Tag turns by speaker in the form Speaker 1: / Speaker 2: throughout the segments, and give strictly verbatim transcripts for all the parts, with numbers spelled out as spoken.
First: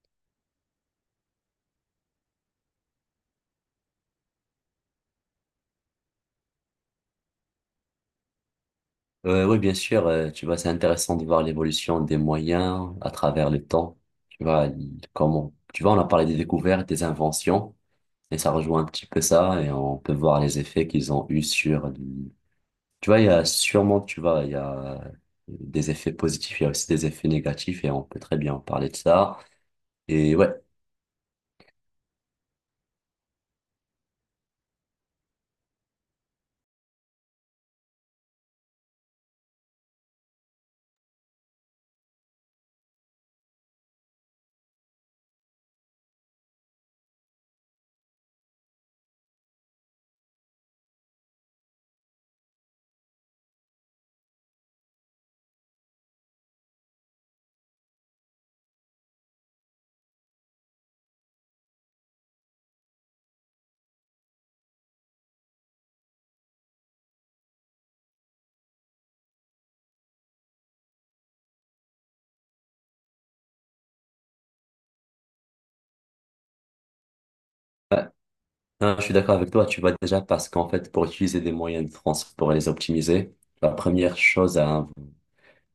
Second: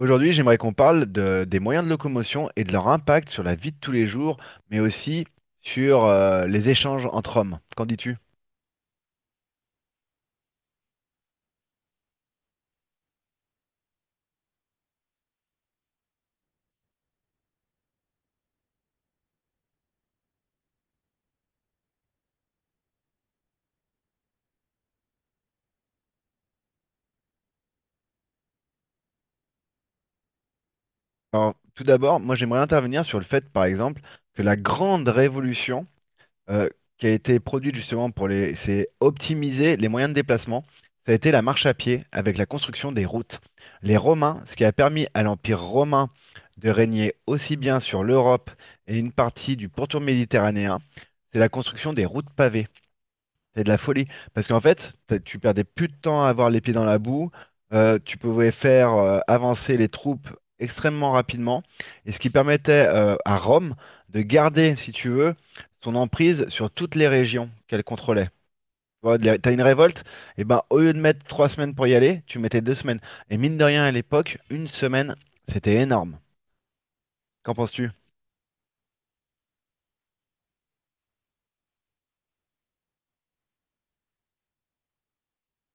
Speaker 1: Aujourd'hui, j'aimerais qu'on parle de- des moyens de locomotion et de leur impact sur la vie de tous les jours, mais aussi sur euh, les échanges entre hommes. Qu'en dis-tu?
Speaker 2: Euh, oui, bien sûr, euh, tu vois, c'est intéressant de voir l'évolution des moyens à travers le temps. Tu vois, il- comment, tu vois, on a parlé des découvertes, des inventions, et ça rejoint un petit peu ça, et on peut voir les effets qu'ils ont eu sur, du- tu vois, il y a sûrement, tu vois, il y a des effets positifs, il y a aussi des effets négatifs, et on peut très bien en parler de ça. Et ouais,
Speaker 1: Alors, tout d'abord, moi j'aimerais intervenir sur le fait, par exemple, que la grande révolution euh, qui a été produite justement pour les, c'est optimiser les moyens de déplacement. Ça a été la marche à pied avec la construction des routes. Les Romains, ce qui a permis à l'Empire romain de régner aussi bien sur l'Europe et une partie du pourtour méditerranéen, c'est la construction des routes pavées. C'est de la folie. Parce qu'en fait, t'as- tu perdais plus de temps à avoir les pieds dans la boue. Euh, tu pouvais faire euh, avancer les troupes extrêmement rapidement. Et ce qui permettait euh, à Rome de garder, si tu veux, son emprise sur toutes les régions qu'elle contrôlait. Tu vois, de la- t'as une révolte, et ben au lieu de mettre trois semaines pour y aller, tu mettais deux semaines. Et mine de rien, à l'époque, une semaine, c'était énorme. Qu'en penses-tu?
Speaker 2: ouais. Non, je suis d'accord avec toi, tu vois, déjà, parce qu'en fait, pour utiliser des moyens de transport et les optimiser, la première chose à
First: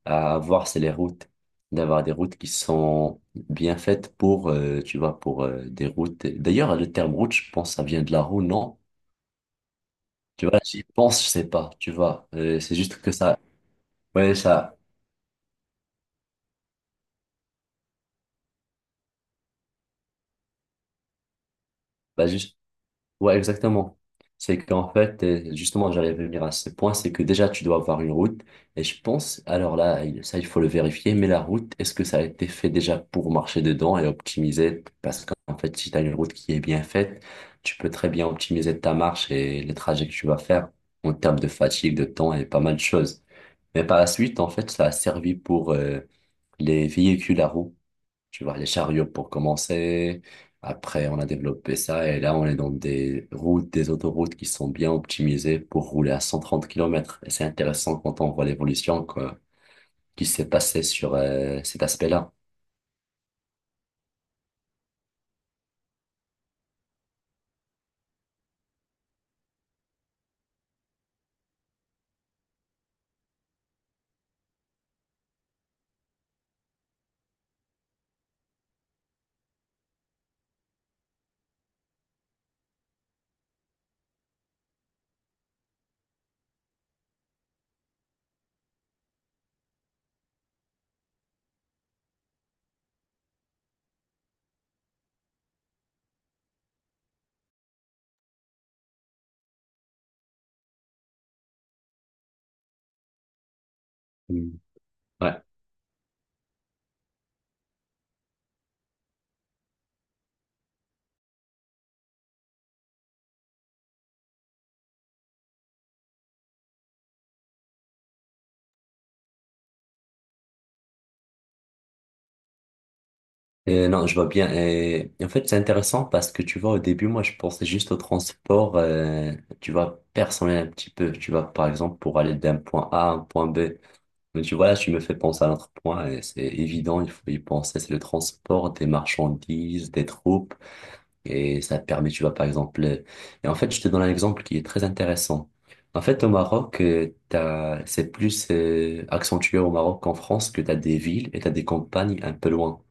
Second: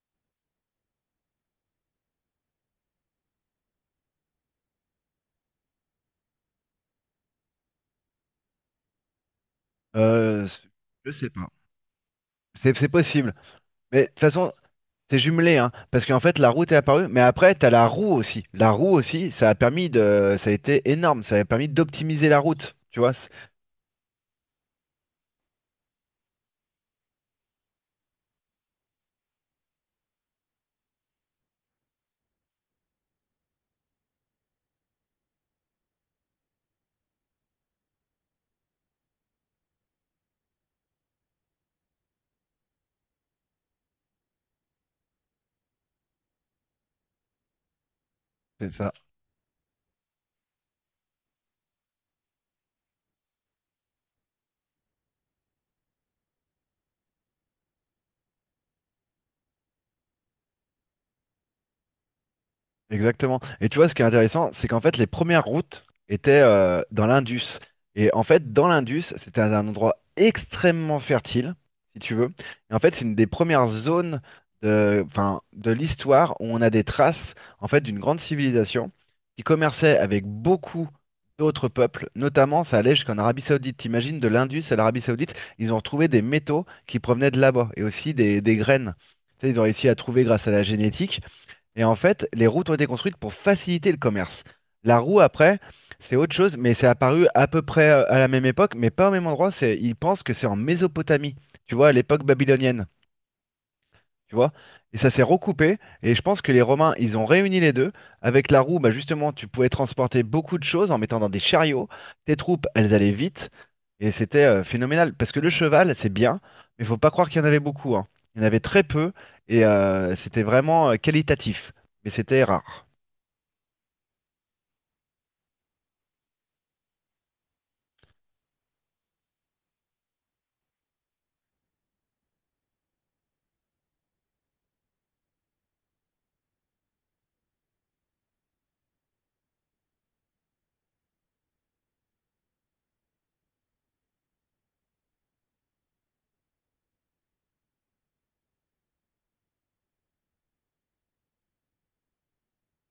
Speaker 2: à avoir, c'est les routes. D'avoir des routes qui sont bien faites pour, euh, tu vois, pour euh, des routes. D'ailleurs, le terme route, je pense, ça vient de la roue, non? Tu
Speaker 1: Euh,
Speaker 2: vois,
Speaker 1: c-
Speaker 2: j'y
Speaker 1: je
Speaker 2: pense,
Speaker 1: sais
Speaker 2: je sais
Speaker 1: pas.
Speaker 2: pas, tu vois. Euh, c'est
Speaker 1: C'est c'est
Speaker 2: juste que
Speaker 1: possible.
Speaker 2: ça,
Speaker 1: Mais de toute
Speaker 2: ouais,
Speaker 1: façon,
Speaker 2: ça,
Speaker 1: c'est jumelé, hein, parce qu'en fait la route est apparue, mais après t'as la roue aussi. La roue aussi, ça a permis de, ça a été énorme, ça a permis
Speaker 2: bah,
Speaker 1: d'optimiser la
Speaker 2: juste.
Speaker 1: route, tu vois. c'est-
Speaker 2: Ouais, exactement. C'est qu'en fait, euh, justement, j'allais venir à ce point, c'est que déjà, tu dois avoir une route. Et je pense, alors là, il- ça, il faut le vérifier, mais la route, est-ce que ça a été fait déjà pour marcher dedans et optimiser? Parce qu'en fait, si tu as une route qui est bien faite, tu peux très bien optimiser ta marche et les trajets que tu vas faire en termes de fatigue, de temps et pas mal de choses. Mais par la suite, en fait, ça a servi pour euh, les véhicules à roues. Tu vois, les
Speaker 1: c'est-
Speaker 2: chariots pour commencer. Après, on a développé ça et là, on est dans des routes, des autoroutes qui sont bien optimisées pour rouler à cent trente kilomètres. Et c'est intéressant quand on voit l'évolution quoi, qui s'est passée sur euh, cet aspect-là.
Speaker 1: Exactement. Et tu vois, ce qui est intéressant, c'est qu'en fait, les premières routes étaient euh, dans l'Indus. Et en fait, dans l'Indus, c'était un endroit extrêmement fertile, si tu veux. Et en fait, c'est une des premières zones de, enfin, de l'histoire où on a des traces, en fait, d'une grande civilisation qui commerçait avec beaucoup d'autres peuples. Notamment, ça allait jusqu'en Arabie Saoudite. T'imagines, de l'Indus à l'Arabie Saoudite, ils ont retrouvé des métaux qui provenaient de là-bas et aussi des, des graines. Tu sais, ils ont réussi à trouver grâce à la génétique. Et en fait, les routes ont été construites pour faciliter le commerce. La roue, après, c'est autre chose, mais c'est apparu à peu près euh, à la même époque, mais pas au même endroit. C'est, ils pensent que c'est en Mésopotamie, tu vois, à l'époque babylonienne, tu vois.
Speaker 2: Mm.
Speaker 1: Et ça s'est
Speaker 2: Ouais.
Speaker 1: recoupé, et je pense que les Romains, ils ont réuni les deux. Avec la roue, bah justement, tu pouvais transporter beaucoup de choses en mettant dans des chariots. Tes troupes, elles allaient vite, et c'était euh, phénoménal. Parce que le cheval, c'est bien, mais faut pas croire qu'il y en avait beaucoup, hein. Il y en avait très peu, et euh, c'était vraiment euh, qualitatif, mais c'était rare.
Speaker 2: Et non, je vois bien. Et en fait, c'est intéressant parce que tu vois, au début, moi, je pensais juste au transport, euh, tu vois, personnel un petit peu. Tu vois, par exemple, pour aller d'un point A à un point B. Mais tu vois, là, tu me fais penser à un autre point, et c'est évident, il faut y penser, c'est le transport des marchandises, des troupes, et ça te permet, tu vois, par exemple, euh, et en fait, je te donne un exemple qui est très intéressant. En fait, au Maroc, euh, t'as, c'est plus euh, accentué au Maroc qu'en France, que t'as des villes et t'as des campagnes un peu loin.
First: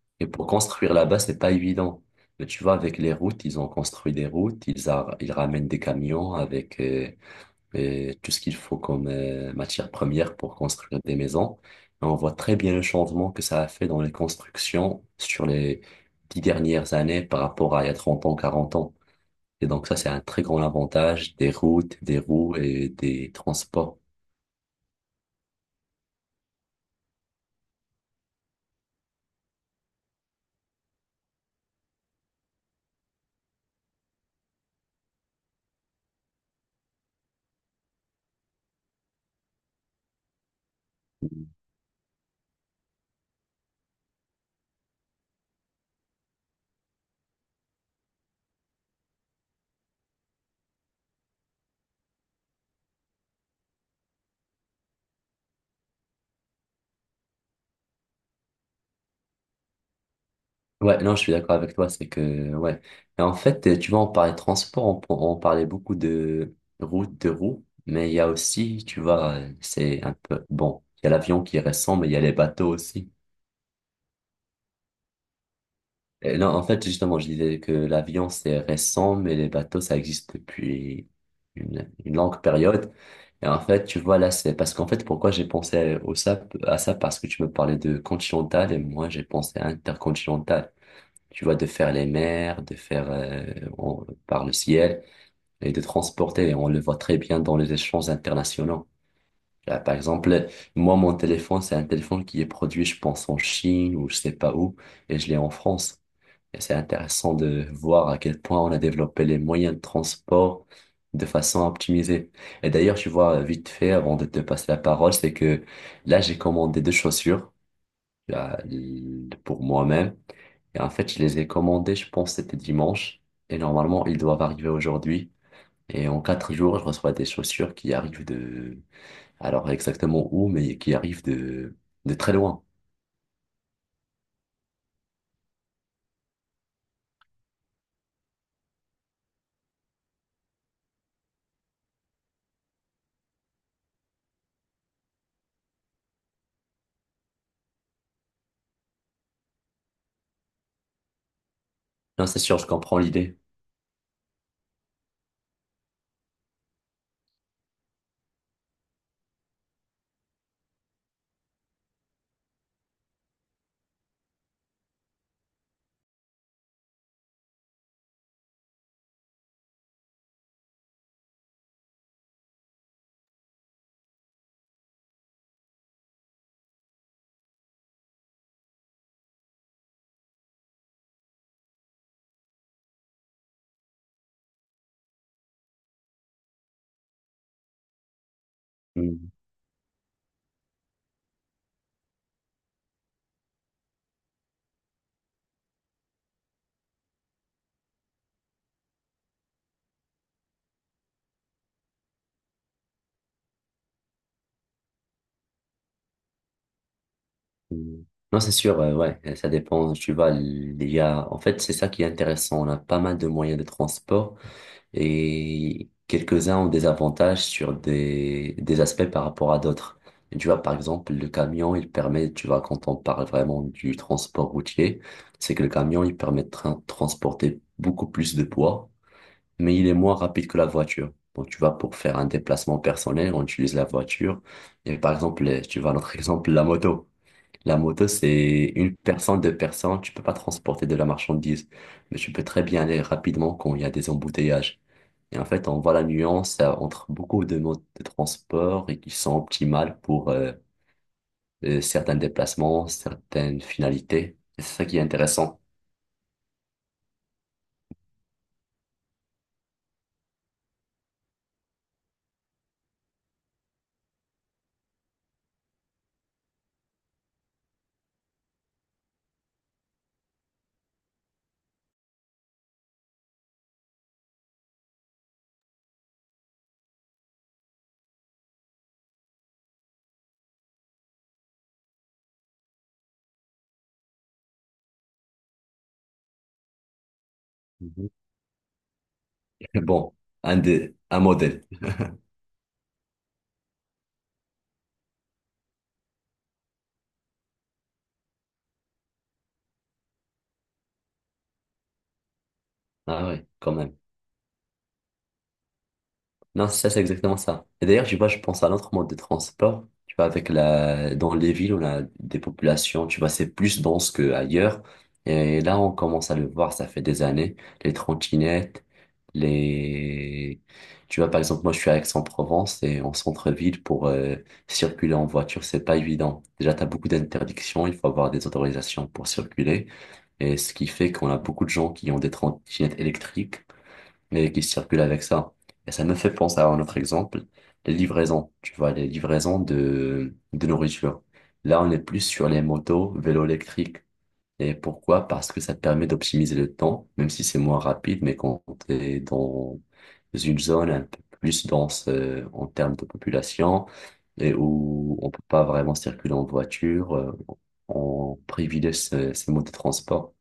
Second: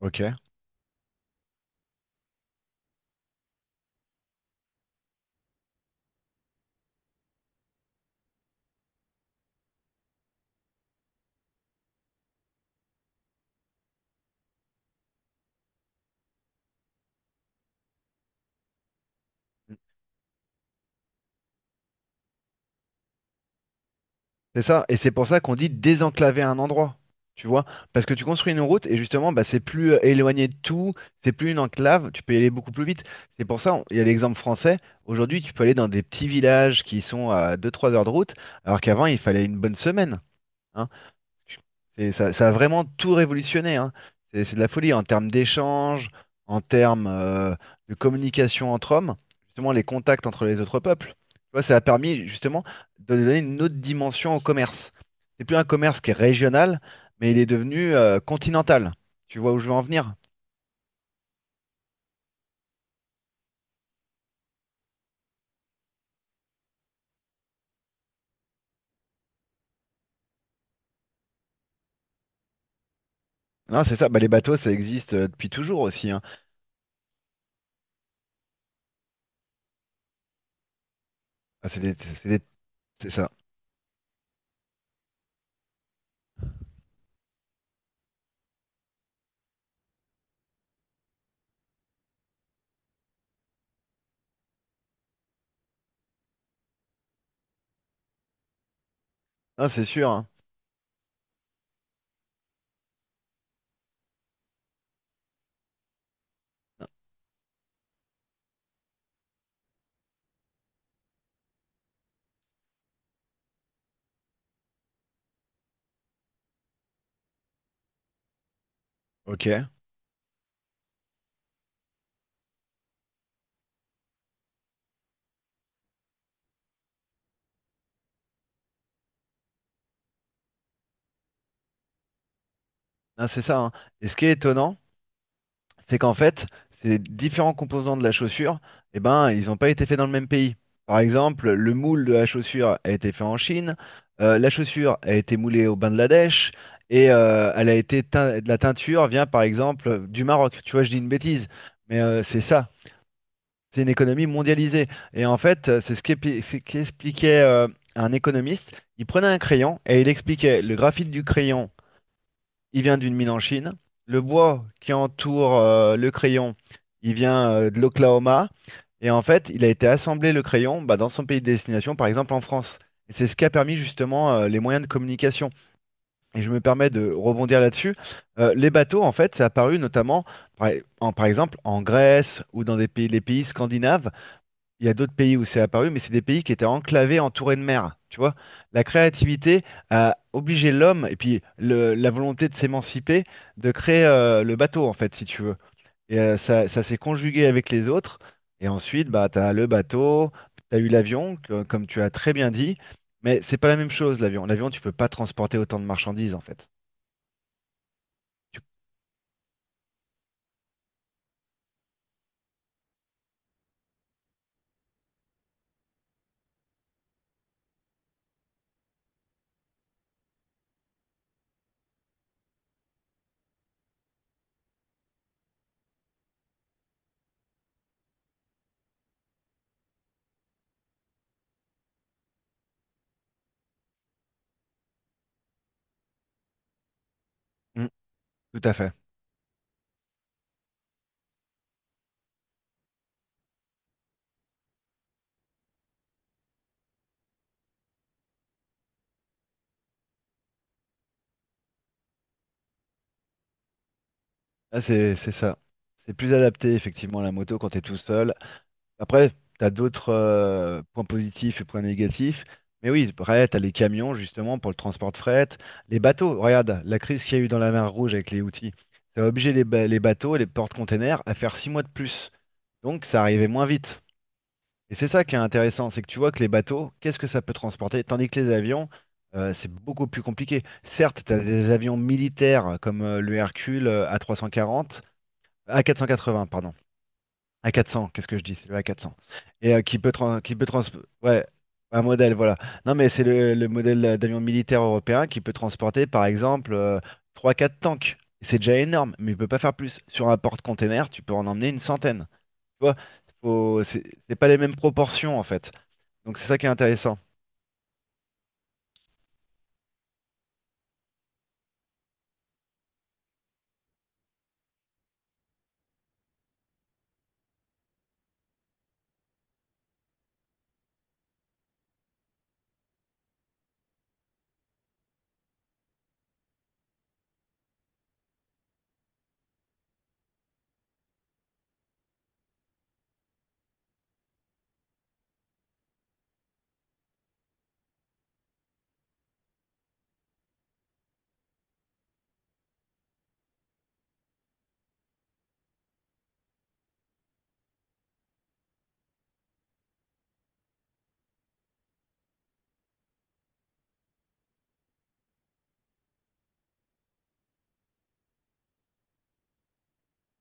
Speaker 1: Ok.
Speaker 2: Et pour construire là-bas, c'est pas évident. Mais tu vois, avec les routes, ils ont construit des routes, ils, a- ils ramènent des camions avec... euh, et tout ce qu'il faut comme euh, matière première pour construire des maisons. Et on voit très bien le changement que ça a fait dans les constructions sur les dix dernières années par rapport à il y a trente ans, quarante ans. Et donc ça, c'est un très grand avantage des routes, des roues et des transports.
Speaker 1: C'est ça, et c'est pour ça qu'on dit désenclaver un endroit, tu vois, parce que tu construis une route et justement, bah, c'est plus euh, éloigné de tout, c'est plus une enclave, tu peux y aller beaucoup plus vite. C'est pour ça, on- il y a l'exemple français, aujourd'hui tu peux aller dans des petits villages qui sont à deux-trois heures de route, alors qu'avant il fallait une bonne semaine, hein. C'est- Ça, ça a vraiment tout révolutionné, hein. C'est c'est de la folie en termes d'échanges, en termes euh, de communication entre hommes, justement les contacts entre les autres peuples. Tu vois, ça a permis justement de donner une autre dimension au commerce. C'est plus un commerce qui est régional, mais il est devenu euh, continental. Tu vois où je veux en venir?
Speaker 2: Ouais, non, je suis d'accord avec toi, c'est que, ouais. Et en fait, tu vois, on parlait de transport, on, on parlait beaucoup de routes, de roues, mais il y a aussi, tu vois, euh, c'est un peu, bon, il y a l'avion qui est récent, mais il y a les bateaux aussi.
Speaker 1: Non, c'est ça. Bah, les bateaux, ça existe euh, depuis toujours aussi, hein.
Speaker 2: Euh, Non, en fait, justement, je disais que l'avion, c'est récent, mais les bateaux, ça existe depuis
Speaker 1: Ah, c'est
Speaker 2: une,
Speaker 1: des-
Speaker 2: une
Speaker 1: c'est
Speaker 2: longue
Speaker 1: des-
Speaker 2: période.
Speaker 1: c'est ça.
Speaker 2: Et en fait, tu vois, là, c'est parce qu'en fait, pourquoi j'ai pensé au ça, à ça, parce que tu me parlais de continental et moi, j'ai pensé à intercontinental. Tu vois, de faire les mers, de faire euh, en- par le ciel et de transporter. Et on le voit très bien dans les échanges internationaux.
Speaker 1: Non,
Speaker 2: Là,
Speaker 1: c'est
Speaker 2: par
Speaker 1: sûr, hein.
Speaker 2: exemple, moi, mon téléphone, c'est un téléphone qui est produit, je pense, en Chine ou je sais pas où, et je l'ai en France. Et c'est intéressant de voir à quel point on a développé les moyens de transport de façon à optimiser. Et d'ailleurs, tu vois, vite fait, avant de te passer la parole, c'est que là, j'ai commandé deux chaussures là, l-
Speaker 1: Ok.
Speaker 2: pour moi-même. Et en fait, je les ai commandées, je pense, c'était dimanche. Et normalement, ils doivent arriver aujourd'hui. Et en quatre jours, je reçois des chaussures qui arrivent de... Alors exactement où, mais qui arrivent de, de très loin.
Speaker 1: Non, c'est ça, hein. Et ce qui est étonnant, c'est qu'en fait, ces différents composants de la chaussure, eh ben, ils n'ont pas été faits dans le même pays. Par exemple, le moule de la chaussure a été fait en Chine, euh, la chaussure a été moulée au Bangladesh, et euh, elle a été teint- de la teinture vient par exemple du Maroc. Tu vois, je dis une bêtise, mais euh,
Speaker 2: Non, c'est
Speaker 1: c'est
Speaker 2: sûr, je
Speaker 1: ça.
Speaker 2: comprends l'idée.
Speaker 1: C'est une économie mondialisée. Et en fait, euh, c'est ce qu'épi- c'est ce qu'expliquait euh, un économiste. Il prenait un crayon et il expliquait le graphite du crayon, il vient d'une mine en Chine. Le bois qui entoure euh, le crayon, il vient euh, de l'Oklahoma. Et en fait, il a été assemblé le crayon bah, dans son pays de destination, par exemple en France. Et c'est ce qui a permis justement euh, les moyens de communication. Et je me permets de rebondir là-dessus. Euh, les bateaux, en fait, c'est apparu notamment, par, e, en- par exemple, en Grèce ou dans des pays, les pays scandinaves. Il y a d'autres pays où c'est apparu, mais c'est des pays qui étaient enclavés, entourés de mer. Tu vois, la
Speaker 2: Hmm.
Speaker 1: créativité a obligé l'homme, et puis le- la volonté de s'émanciper, de créer euh, le bateau, en fait, si tu veux. Et euh, ça, ça s'est conjugué avec les autres. Et ensuite, bah, tu as le bateau, tu as eu l'avion, que- comme tu as très bien dit. Mais c'est pas la même chose, l'avion. L'avion, tu peux pas transporter autant de marchandises, en fait.
Speaker 2: Mm. Non, c'est
Speaker 1: Tu-
Speaker 2: sûr, euh, ouais, euh, ça dépend. Tu vois il y a, en fait, c'est ça qui est intéressant. On a pas mal de moyens de transport et quelques-uns ont des avantages sur des, des aspects par rapport à d'autres. Et tu vois, par exemple, le camion, il permet, tu vois, quand on parle vraiment du transport routier, c'est que le camion, il permet de tra- transporter beaucoup plus de poids, mais il est moins rapide que la voiture. Donc, tu vois, pour faire un déplacement personnel, on utilise la voiture. Et par exemple, les- tu vois, notre exemple, la moto. La
Speaker 1: Mm,
Speaker 2: moto,
Speaker 1: tout à
Speaker 2: c'est
Speaker 1: fait.
Speaker 2: une personne, deux personnes, tu peux pas transporter de la marchandise, mais tu peux très bien aller rapidement quand il y a des embouteillages. Et en fait, on voit la nuance euh, entre beaucoup de modes de transport et qui sont optimales pour euh, euh, certains déplacements, certaines finalités. Et c'est
Speaker 1: Ah,
Speaker 2: ça qui est
Speaker 1: c'est c'est ça.
Speaker 2: intéressant.
Speaker 1: C'est plus adapté, effectivement, à la moto quand tu es tout seul. Après, tu as d'autres euh, points positifs et points négatifs. Mais oui, après, tu as les camions, justement, pour le transport de fret. Les bateaux, regarde, la crise qu'il y a eu dans la mer Rouge avec les outils, ça a obligé les, ba- les bateaux et les porte-containers à faire six mois de plus. Donc, ça arrivait moins vite. Et c'est ça qui est intéressant, c'est que tu vois que les bateaux, qu'est-ce que ça peut transporter? Tandis que les avions, euh, c'est beaucoup plus compliqué. Certes, tu as des avions militaires comme euh, le Hercule euh, A trois cent quarante, A quatre cent quatre-vingts, pardon. A quatre cents,
Speaker 2: Mhm.
Speaker 1: qu'est-ce que je dis? C'est le A quatre cents. Et euh, qui peut,
Speaker 2: Bon,
Speaker 1: trans- qui
Speaker 2: un,
Speaker 1: peut trans-
Speaker 2: des, un
Speaker 1: ouais,
Speaker 2: modèle.
Speaker 1: un modèle, voilà. Non, mais c'est le, le modèle euh, d'avion militaire européen qui peut transporter, par exemple, euh, trois quatre tanks. C'est déjà énorme, mais il peut pas faire plus. Sur un porte-container, tu peux en emmener une centaine. Tu vois,
Speaker 2: Ah ouais, quand
Speaker 1: faut-
Speaker 2: même.
Speaker 1: c'est c'est pas les mêmes proportions, en fait. Donc c'est ça qui
Speaker 2: Non,
Speaker 1: est
Speaker 2: c'est ça, c'est
Speaker 1: intéressant.
Speaker 2: exactement ça. Et d'ailleurs, tu vois, je pense à l'autre mode de transport. Tu vois, avec la, dans les villes, on a des populations, tu vois, c'est plus dense qu'ailleurs. Et là, on commence à le voir, ça fait des années. Les trottinettes, les, tu vois, par exemple, moi, je suis à Aix-en-Provence et en centre-ville pour euh, circuler en voiture, c'est pas évident. Déjà, t'as beaucoup d'interdictions, il faut avoir des autorisations pour circuler. Et ce qui fait qu'on a beaucoup de gens qui ont des trottinettes électriques mais qui circulent avec ça. Et ça me fait penser à un autre exemple, les livraisons, tu vois, les livraisons de, de nourriture. Là, on est plus sur les motos, vélos électriques. Et pourquoi? Parce que ça te permet d'optimiser le temps, même si c'est moins rapide, mais quand t'es dans une zone un peu plus dense euh, en termes de population, et où on peut pas vraiment circuler en voiture, euh, on privilégie ces, ces modes de transport.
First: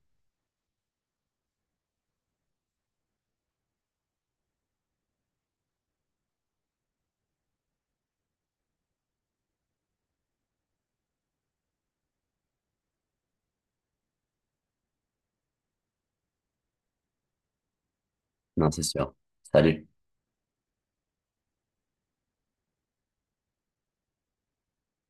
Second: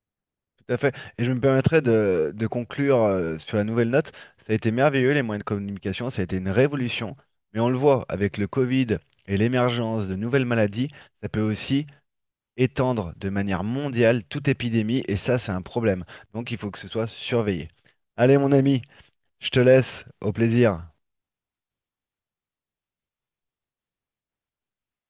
Speaker 1: Tout à fait. Et je me permettrai de, de conclure euh, sur la nouvelle note. Ça a été merveilleux, les moyens de communication, ça a été une révolution. Mais on le voit avec le Covid et l'émergence de nouvelles maladies, ça peut aussi étendre de manière mondiale toute épidémie, et ça, c'est un problème. Donc il faut que ce soit surveillé. Allez, mon
Speaker 2: Non,
Speaker 1: ami,
Speaker 2: c'est sûr.
Speaker 1: je te
Speaker 2: Salut.
Speaker 1: laisse, au plaisir.